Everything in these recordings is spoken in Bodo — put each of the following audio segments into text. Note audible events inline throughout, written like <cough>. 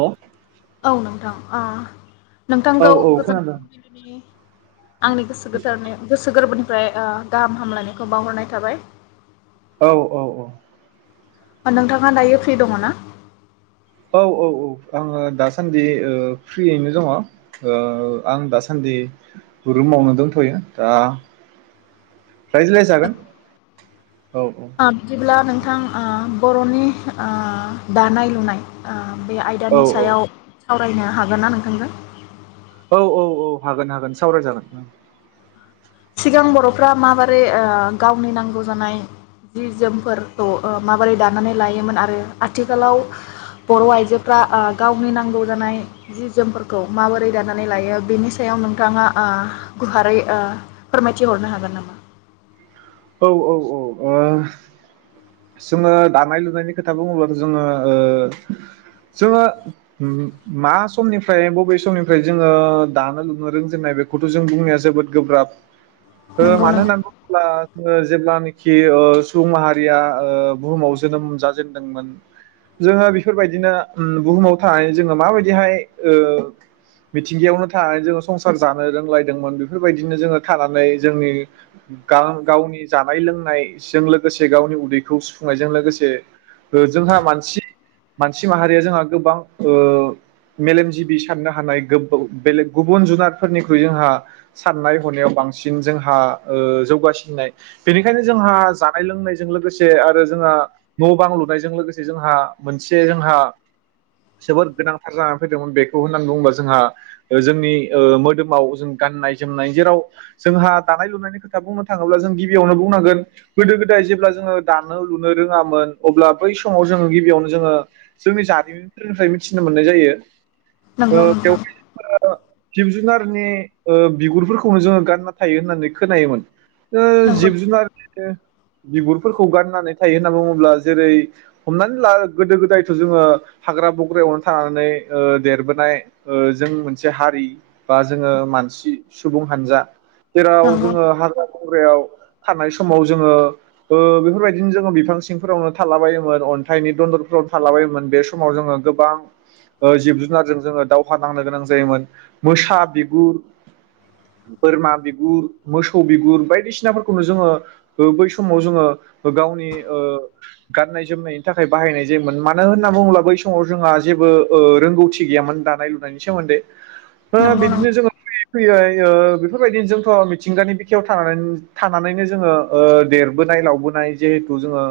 औ औ नोंथां। आ औ नोंथांखौ औ गोजोन खोनादों फुबिलिनि आंनि गोसो गोथारनि गोसो गोरबोनि ओमफ्राय उह गाहाम हामलायनायखौ बावहरनाय थाबाय। औ औ औ। नोंथांङा दायो फ्रि दङ ना? औ औ औ आंङो दासान्दि उह फ्रियैनो दङ उह आं दासान्दि रुमावनो दोनथ'यो दा रायज्लाय जागोन। आ बिदिब्ला नों थां उह बर'नि उह दानाय लुनाय उह बे औ आयदानि सायाव सावरायनो हागोन ना नोंथांजों? औ औ औ हागोन हागोन सावरायजागोन। सिगां बर'फ्रा माबोरै उह गावनि नांगौ जानाय जि जोमफोरखौ उह माबोरै दानानै लायोमोन आरो आथिखालाव बर'आइजोफ्रा उह गावनि नांगौ जानाय जि जोमफोरखौ माबोरै दानानै लायो बेनि सायाव नोंथांङा उह गुवारै उह फोरमायथिहरनो हागोन नामा? औ औ औ उह जोंङो दानाय लुनायनि खोथा बुंङोबाथ' जोंङो उह जोंङो मा समनिफ्राय बबे समनिफ्राय जोंङो दानो लुनो रोंजेननाय बेखौथ' जों बुंनाया जोबोद गोब्राब। हो नंगौ नों मानो होननानै बुंङोब्ला उह जेब्लानिखि उह सुबुं माहारिया उह बुहुमाव जोनोम जाजेनदोंमोन जोंङो बिफोरबायदिनो उम बुहुमाव थानानै जोंङो माबायदिहाय उह मिथिंगायावनो थानानै जोंङो संसार जानो रोंलायदोंमोन बिफोरबायदिनो जोंङो थानानै जोंनि गां गावनि जानाय लोंनायजों लोगोसे गावनि उदैखौ सुफुंनायजों लोगोसे उह जोंहा मानसि मानसि माहारिया जोंहा गोबां उह मेलेमजिबि साननो हानाय गोबौ बेलेग गुबुन जुनारफोरनिख्रुइ जोंहा साननाय हनायाव बांसिन जोंहा उह जौगासिन नाय बेनिखायनो जोंहा जानाय लोंनायजों लोगोसे आरो जोंहा न' बां लुनायजों लोगोसे जोंहा मोनसे जोंहा जोबोद गोनांथार जानानै फैदोंमोन बेखौ होननान बुंङोबा जोंहा जोंनि उह मोदोमाव जों गाननाय जोमनाय जेराव जोंहा दानाय लुनायनि खोथा बुंङो थांङोब्ला जों गिबियावनो बुंनांगोन गोदो गोदाय जेब्ला जोंङो दानो लुनो रोंङामोन अब्ला बै समाव जोंङो गिबियावनो जोंङो जोंनि जारिमिनफोरनिफ्राय मिथिनो मोननाय जायो ओ नंगौ नोंथां बेवबि ओ जिब जुनारनि उह बिगुरफोरखौनो जोंङो गानना थायो होननानै खोनायोमोन। उह नंगौ जिब जुनारनिनो बिगुरफोरखौ गाननानै थायो होनना बुंङोब्ला जेरै हमनानै ला गोदो गोदायथ' जोंङो हाग्रा बग्रायावनो थानानै उह देरबोनाय उह जों मोनसे हारि बा जोंङो मानसि सुबुं हानजा। जेराव नंगौ जोंङो हाग्रा बंग्रायाव थानाय समाव जोंङो उह बेफोरबायदिनो जोंङो बिफां सिंफोरावनो थाला बायोमोन अन्थाइनि दन्दरफोरावनो थालाबायोमोन बे समाव जोंङो गोबां उह जिब जुनारजों जोंङो दावहा नांनो गोनां जायोमोन मोसा बिगुर बोरमा बिगुर मोसौ बिगुर बायदिसिनाफोरखौनो जोंङो उह बै समाव जोंङो गावनि उह गाननाय जोमनायनि थाखाय बाहायनाय जायोमोन मानो होनना बुंङोब्ला बै समाव जोंहा जेबो उह रोंगौथि गैयामोन दानाय लुनायनि सोमोन्दै। हो नंगौ नों बिदिनो जोंङो फैयै फैबाय उह बेफोरबायदिनो जोंथ' मिथिंगानि बिखायाव थानानोन-थानानैनो जोंङो उह देरबोनाय लावबोनाय जेखौ जोंङो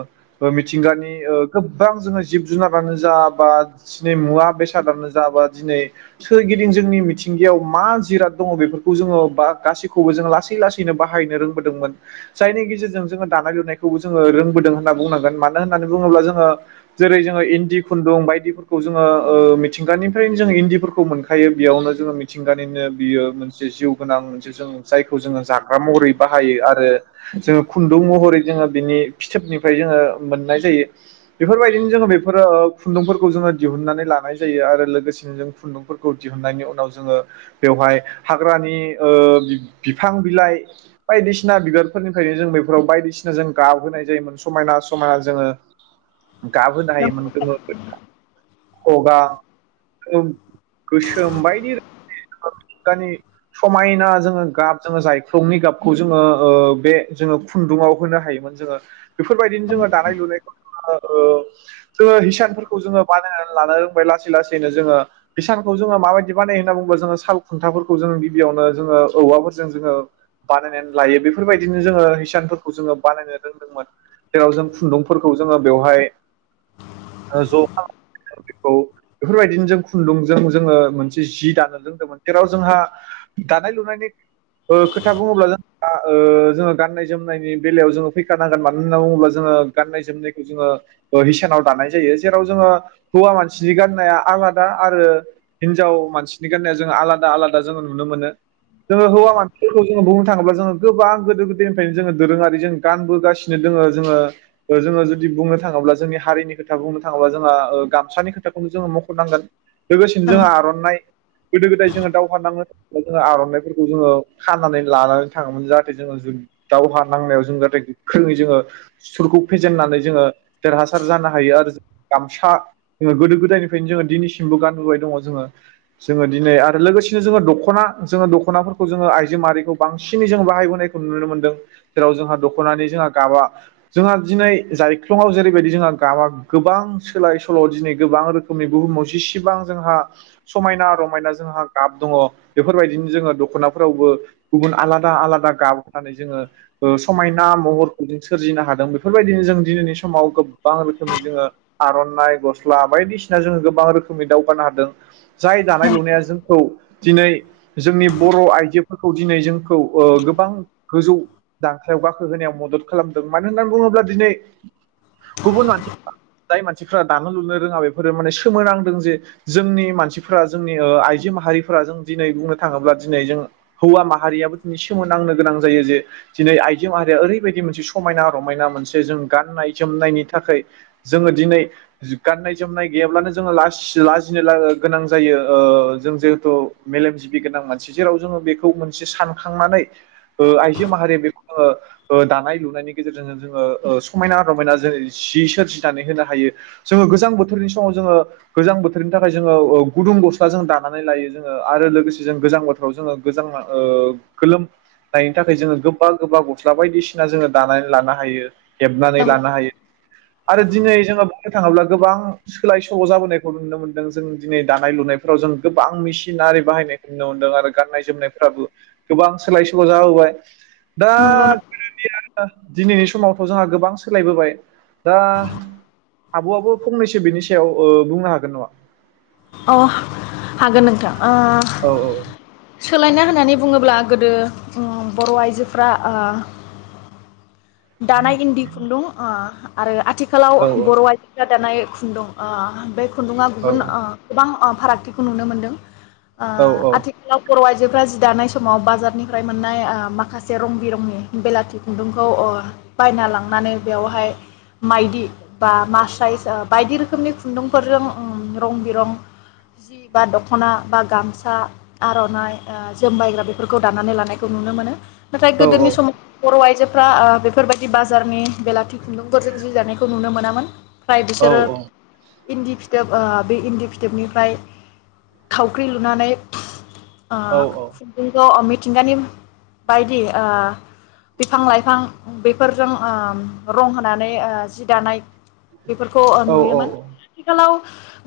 उह मिथिंगानि उह गोबां जोंङो जिब जुनारानो जा बा दिनै मुवा बेसादानो जा बा दिनै सोरगिदिं जोंनि मिथिंगायाव मा जिराद दङ बेफोरखौ जोंङो बा गासैखौबो जोंङो लासै लासै यैनो बाहायनो रोंबोदोंमोन जायनि गेजेरजों जोंङो दानाय लुनायखौबो जोंङो रोंबोदों होन्ना बुंनांगोन मानो होननानै बुंङोब्ला जोंङो जेरै जोंङो इन्दि खुन्दुं बायदिफोरखौ जोंङो उह मिथिंगानिफ्रायन जों इन्दिफोरखौ मोनखायो बेयावनो जोंङो मिथिंगानिनो बियो मोनसे जिउ गोनां मोनसे जों जायखौ जोंङो जा ग्रा महरै बाहायो आरो जोंङो खुन्दुं महरै जोंङो बिनि फिथोबनिफ्राय जोंङो मोननाय जायो बिफोरबायदिनो जोंङो बेफोरो उह खुन्दुंफोरखौ जोंङो दिहुनन्नानै लानाय जायो आरो लोगोसेनो जों खुन्दुंफोरखौ दिहुननायनि उनाव जोंङो बेवहाय हाग्रानि उह बि-बिफां बिलाइ बायदिसिना बिबारफोरनिफ्रायनो जों बेफोराव बायदिसिना जों गाबहोनाय जायोमोन समायना समायना जोंङो दाबो नंगौ दायोमोन जोंङो फोथा खगा गोसोम बायदि रोखोमनि दानि समायना जोंङो गाब जोंङो जाय थंनि गाबखौ जोंङो उह बे जोंङो खुन्दुंङाव होनो हायोमोन जोंङो बेफोरबायदिनो नंगौ जोंङो दानाय लुनायखौ आ उह जोंङो हिसानफोरखौ जोंङो बानायनानै लानो रोंबाय लासै लासैनो जोंङो हिसानखौ जोंङो माबायदि बानायो होनना बुंङोबा जोंङो साल खुन्थाफोरखौ जोंङो गिबियावनो जोंङो औवाफोरजों जोंङो बानायनानै लायो बेफोरबायदिनो जोंङो हिसानफोरखौ जोंङो बानायनो रोंदोंमोन जेराव जों खुन्दुंफोरखौ जोंङो बेवहाय उह ज' <unintelligible> बेखौ बेफोरबायदिनो जों खुन्दुंजों जोंङो मोनसे जि दानो रोंदोंमोन जेराव जोंहा दानाय लुनायनि उह खो खोथा बुङोब्ला जों जोङो ओ- गाननाय जोमनायनि बेलायाव जोङो फैखानांगोन मानो होनना बुङोब्ला जोङो गान्नाय जोमनायखौ जोङो ओ-हिसानाव दानाय जायो जेराव जोङो हौवा मानसिनि गाननाया आलादा आरो हिनजाव मानसिनि गाननाया जोङो आलादा आलादा जोङो नुनो मोनो जोङो हौवा मान खौ जोङो बुंनो थाङोब्ला जोङो गोबां गोदो गोदायनिफ्रायनो जोङो दोरोङारि जों गानबो गासिनो दोङो जोङो जोङो जुदि बुंनो थाङोब्ला जोंनि हारिनि खोथा बुंनो थाङोबा जोंहा गामसानि खोथाखौनो जोङो मखनांगोन लोगोसेनो जों नंगौ आरनाइ गोदो गोदाय जोङो दावहा नांनो <inaudible> आरनाइफोरखौ जोङो खानानै लानानै थाङोमोन जाहाथे जोङो जों दावहा नांनायाव जों जाहाथे गोख्रोङै जोङो सुथुरखौ फेजेननानै जोङो देरहासार जानो हायो आरो गामसा जोङो गोदो गोदायनिफ्रायनो जोङो दिनैसिमबो गानबोबाय दङ जोङो जोङो दिनै आरो लोगोसेनो जोङो दखना जोङो दखनाफोरखौ जोङो आइ आमारिखौ बांसिनै जों बाहायबोनायखौ नुनो मोनदों जेराव जोंहा दखनानि जोंहा गाबा जोंहा दिनै जायख्लङाआव जेरैबायदि जोंहा गाबा गोबां सोलाय सोल दिनै गोबां रोखोमनि बुहुमाव जसेबां जोंहा समायना रमायना जोंहा गाब दङ बेफोरबायदिनो जोङो दखनाफोरावबो गुबुन आलादा आलादा गाब होनानै जोङो ओ- समायना महर जों सोरजिनो हादों बेफोरबायदिनो जों दिनैनि समाव गोबां रोखोमनि जोङो आरनाइ गस्ला बायदिसिना जोङो गोबां रोखोमनि दावगानो हादों जाय दानाय लुनाया जोंखौ दिनै जोंनि बर' आइजो दिनै जोंखौ ओ गोबां गोजौ दांख्लायाव गाखोहोनायाव मदद खालामदों मानो होननानै बुङोब्ला दिनै गुबुन मानसि जाय मानसिफ्रा दानो लुनो रोङा बेफोरो माने सोमोनांदों जे जोंनि मानसिफोरा जोंनि आइजो माहारिफोरा जों दिनै बुंनो थाङोब्ला दिनै जों हौवा माहारियाबो दिनै सोमोनोनांनो गोनां जायो जे दिनै आइजो माहारिया ओरैबायदि मोनसे समायना रमायना मोनसे जों गाननाय जोमनायनि थाखाय जोङो दिनै गाननाय जोमनाय गैयाब्लानो जोङो लासि ला लाजिनो गोनां जायो ओ जों जिहेथु मेलेमजिबि गोनां मानसि जेराव जोङो बेखौ खौ मोनसे सानखांनानै ओ-आइजो माहारिया बेखौ जोङो ओ-दानाय लुनायनि गेजेरजों जोङो समायना रमायना जों जि सोरजिनानै होनो हायो जोङो गोजां बोथोरनि समाव जोङो गोजां बोथोरनि थाखाय जोङो ओं गुदुं गस्ला जों दानानै लायो जोङो आरो लोगोसे जों गोजां बोथोराव जोङो गोजां ओ-गोलोमनायनि थाखाय जोङो गोबा गोबा गस्ला बायदिसिना जोङो दानानै लानो हायो हेबनानै लानो हायो आरो दिनै जोङो बुंनो थाङोब्ला गोबां सोलाय सोल जाबोनायखौ नुनो मोनदों जों दिनै दानाय लुनायफोराव जों गोबां मेसिनारि बाहायनायखौ नुनो मोनदों आरो गाननाय जोमनायफ्राबो गोबां सोलाय सोल जाबोबाय दा नंगौ नंगौ <inaudible> दिनैनि समावथ जोंहा गोबां सोलायबोबाय दा आबआबो फंनैसो बिनि सायाव ओ-बुंनो हागोन नङा अ हागोन नोंथां ओ औ सोलायना होननानै बुङोब्ला गोदो बर आइजोफ्रा ओ दानाय इन्दि खुन्दुं ओ आरो आथि खालाव औ बर आइजो दानाय खुन्दुं अ बे खुन्दुङा औ गुबुन अ बां अ-फारागथिखौ नुनो मोन्दों। आ औ आथिखालाव बर आ आइजोफ्रा जि दानाय समाव बाजारनिफ्राय मोननाय ओ-माखासे रं बिरंनि बेलाथि खुन्दुंखौ अ-बायना लांनानै बेवहाय माइदि बा मास्राइस ओ-बायदि रोखोमनि खुन्दुंफोरजों रं बिरं जि बा दखना बा गामसा आरनाइ ओ-जोमबायग्रा बेफोरखौ दानानानै लानायखौ नुनो मोनो नाथाय औ गोदोनि समाव बर आइजो फ्रा ओ-बेफोरबायाददि बाजारनि बेलाथि खुन्दुंफोरजों जि दानायखौ नुनो मोनामोन। फ्राय औ बिसोरो इन्दि फिथोब ओ बे इन्दि फि बनिफ्राय थावख्रि लुनानै। आ औ खुन्दुं द अमित मिथिंगानि बायदि ओ बिफां लाइफां बेफोरजों ओ रं होनानै ओ जि दानाय बेफोरखौ नुयोमोन आथिखालाव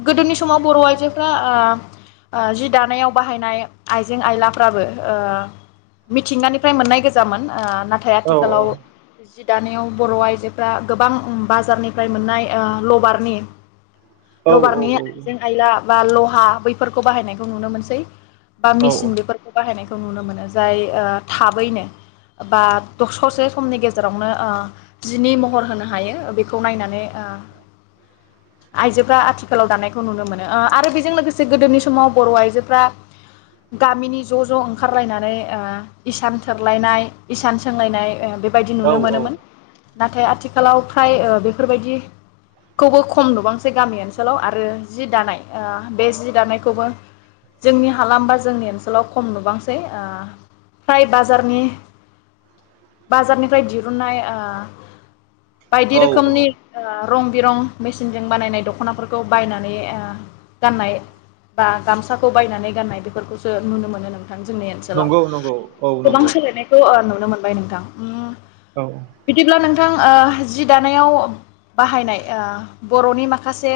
गोदोनि समाव बर' आइजोफ्रा ओ जि दानायाव बाहायनाय आइजें आयलाफ्राबो ओ मिथिंगानिफ्राय मोननाय गोजामोन ओ नाथाय आथिखालाव जि दानायाव बर' आयजोफ्रा गोबां बाजारनिफ्राय मोननाय ओ लबारनि औ औ औ औ ला बा लहा बैफोरखौ बाहायनायखौ नुनो मोनसै। बा मिसिन बेफोरखौ बाहायनाय खौ नुनो मोनो जाय ओ थाबैनो बा स'से समनि गेजेरावनो ओ जिनि महर होनो हायो बेखौ नायनानै ओ आइजोफोरा आथिखालाव दानाय खौ नुनो मोनो आरो बेजों लोगोसे गोदोनि समाव बर' आइजोफ्रा गामिनि ज' ज' ओंखारलायनानै ओ इसान थोरलायनाय इसान सोंलायनाय ओ बे बायदि औ नुनो मोनोमोन नाथाय आथिखालाव फ्राय बेफोरबायदिखौबो खम नुबांसै गामि ओनसोलाव आरो जि दानाय ओ बे जि दानायखौबो जोंनि हालाम बा जोंनि ओनसोलाव खम नुबांसै ओ फ्राय बारनि बाजारनिफ्राय दिरुननाय ओ बायदि औ रोखोमनि औ ओ रं बिरं मेसिनजों बानायनाय दख'नाफोरखौ बायनानै ओ गाननाय बा गामसाखौ बायनानै गाननाय बेफोरखौसो नुनो मोनो नो जोंनि ओनसोलाव नंगौ नंगौ औ गोबां नंगौ सोलायनायखौ ओ नुनो मोनो मोनबाय नोंथां। औ नों जि दानायाव बाहायनाय बर'नि माखासे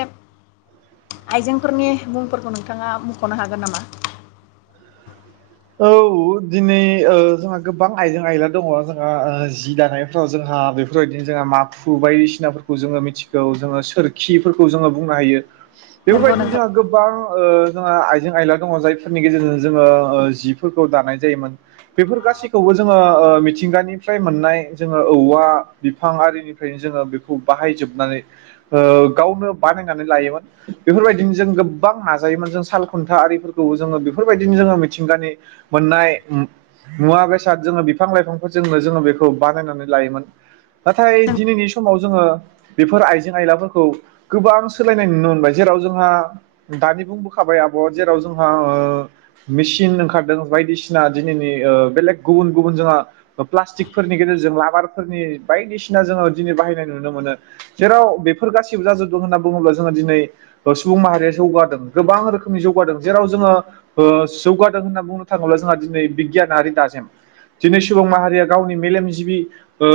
आइजेंफोरनि मुंफोरखौ नोंथाङा मख'नो हागोन नामा? औ दिनै ओ जोंहा गोबां आइजें आयला दङ जोंहा जि दानायफ्राव जोंहा बेफोरबायदिनो जोंहा माखु बायदिसिनाफोरखौ जोङो मिथिगौ जोङो सोरखिफोरखौ जोङो बुंनो हायो। नंगौ बेफोरबायदिनो नोंथां जोंहा गोबां ओ जोंहा आइजें आयला दङ जायफोरनि गेजेरजों जोङो ओ जिफोरखौ दानाय जायोमोन। बेफोर गासिखौबो जोङो ओ मिथिंगानिफ्राय मोननाय जोङो औवा बिफां आरिनिफ्राय जोङो बेखौ बाहायजोबनानै ओ गावनो बानायनानै लायोमोन। बेफोरबायदिनो जों गोबां नाजायोमोन जों साल खुन्था आरिफोरखौबो जोङो बेफोरबायदिनो जोङो मिथिंगानि मोननाय मु मुवा बेसाद जोङो बिफां लाइफांफोरजोंनो जोङो बेखौ बानायनानै लायोमोन। नाथाय दिनैनि समाव जोङो बेफोर आइजें आयलाफोरखौ गोबां सोलायनाय नुनो मोनबाय जेराव जोंहा दानि बुंबोखाबाय आब' जेराव जोंहा ओ मेसिन ओंखार दों बायदिसिना दिनैनि ओ बेलेग गुबुन गुबुन जोंहा ओ प्लाटिकफोरनि गेजेरजों लाबारफोरनि बायदिसिना जोङो दिनै बाहायनाय नुनो मोनो। जेराव बेफोर गासिब जाजोबदों होनना बुङोब्ला जोङो दिनै ओ सुबुं माहारिया जौगादों। गोबां रोखोमनि जौगादों जेराव जोङो ओ जौगादों होनना बुंंनो थाङोब्ला जोंहा दिनै बिगियानारि दाजेम दिनै सुबुं माहारिया गावनि मेलेमजिबि ओ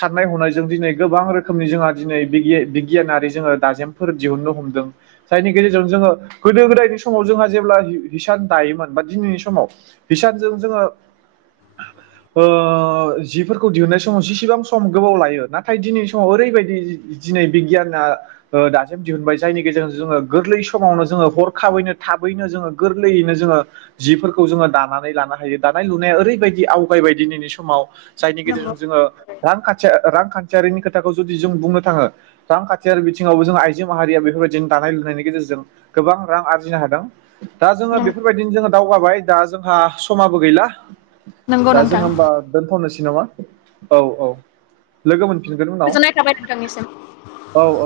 साननाय हनायजों दिनै गोबां रोखोमनि जोंहा दिनै बिगिए बिगियानारि जोङो दाजेमफोर दिहुनन्नो हमदों। जायनि गेजेरजों जोङो गोदो गोदायनि समाव जोंहा जेब्ला हि-हिसान दायोमोन बा दिनैनि समाव बिसानजों जोंङो ओ जिफोरखौ दिहुननाय समाव जिसिबां सम गोबाव लायो। नाथाय दिनैनि समाव ओरैबायदि जि दिनै बिगियाना ओ दाजेम दिहुनबाय जायनि गेजेर जोङो गोरलै समावनो जोङो हरखाबैनो थाबैनो जोङो गोरलैयैनो जोङो जिफोरख खौ जोङो दानानै लानो हायो। दानाय लुनाया ओरैबायदि आवगायबाय दिनैनि समाव जायनि नंगौ गेजेरजों जोङो रां खाथि आ रांखान्थियारिनि खोथाखौ जुदि जों बुंनो थाङो रांखान्थियारि बिथिङावबो जों आइजो माहारिया बेफोरबायदिनो दानाय लुनायनि गेजेरजों गोबां रां आरजिनो हादों। दा जोङो नंगौ बेफोर बायदिनो जोङो दावगाबाय। दा जोंहा समाबो गैला नंगौ दा जोङो नोंथां होमबा दोनथ'नोस नङा औ औ लोगो मोन गोजोननाय थाबाय नोंथांनिसिम। औ औ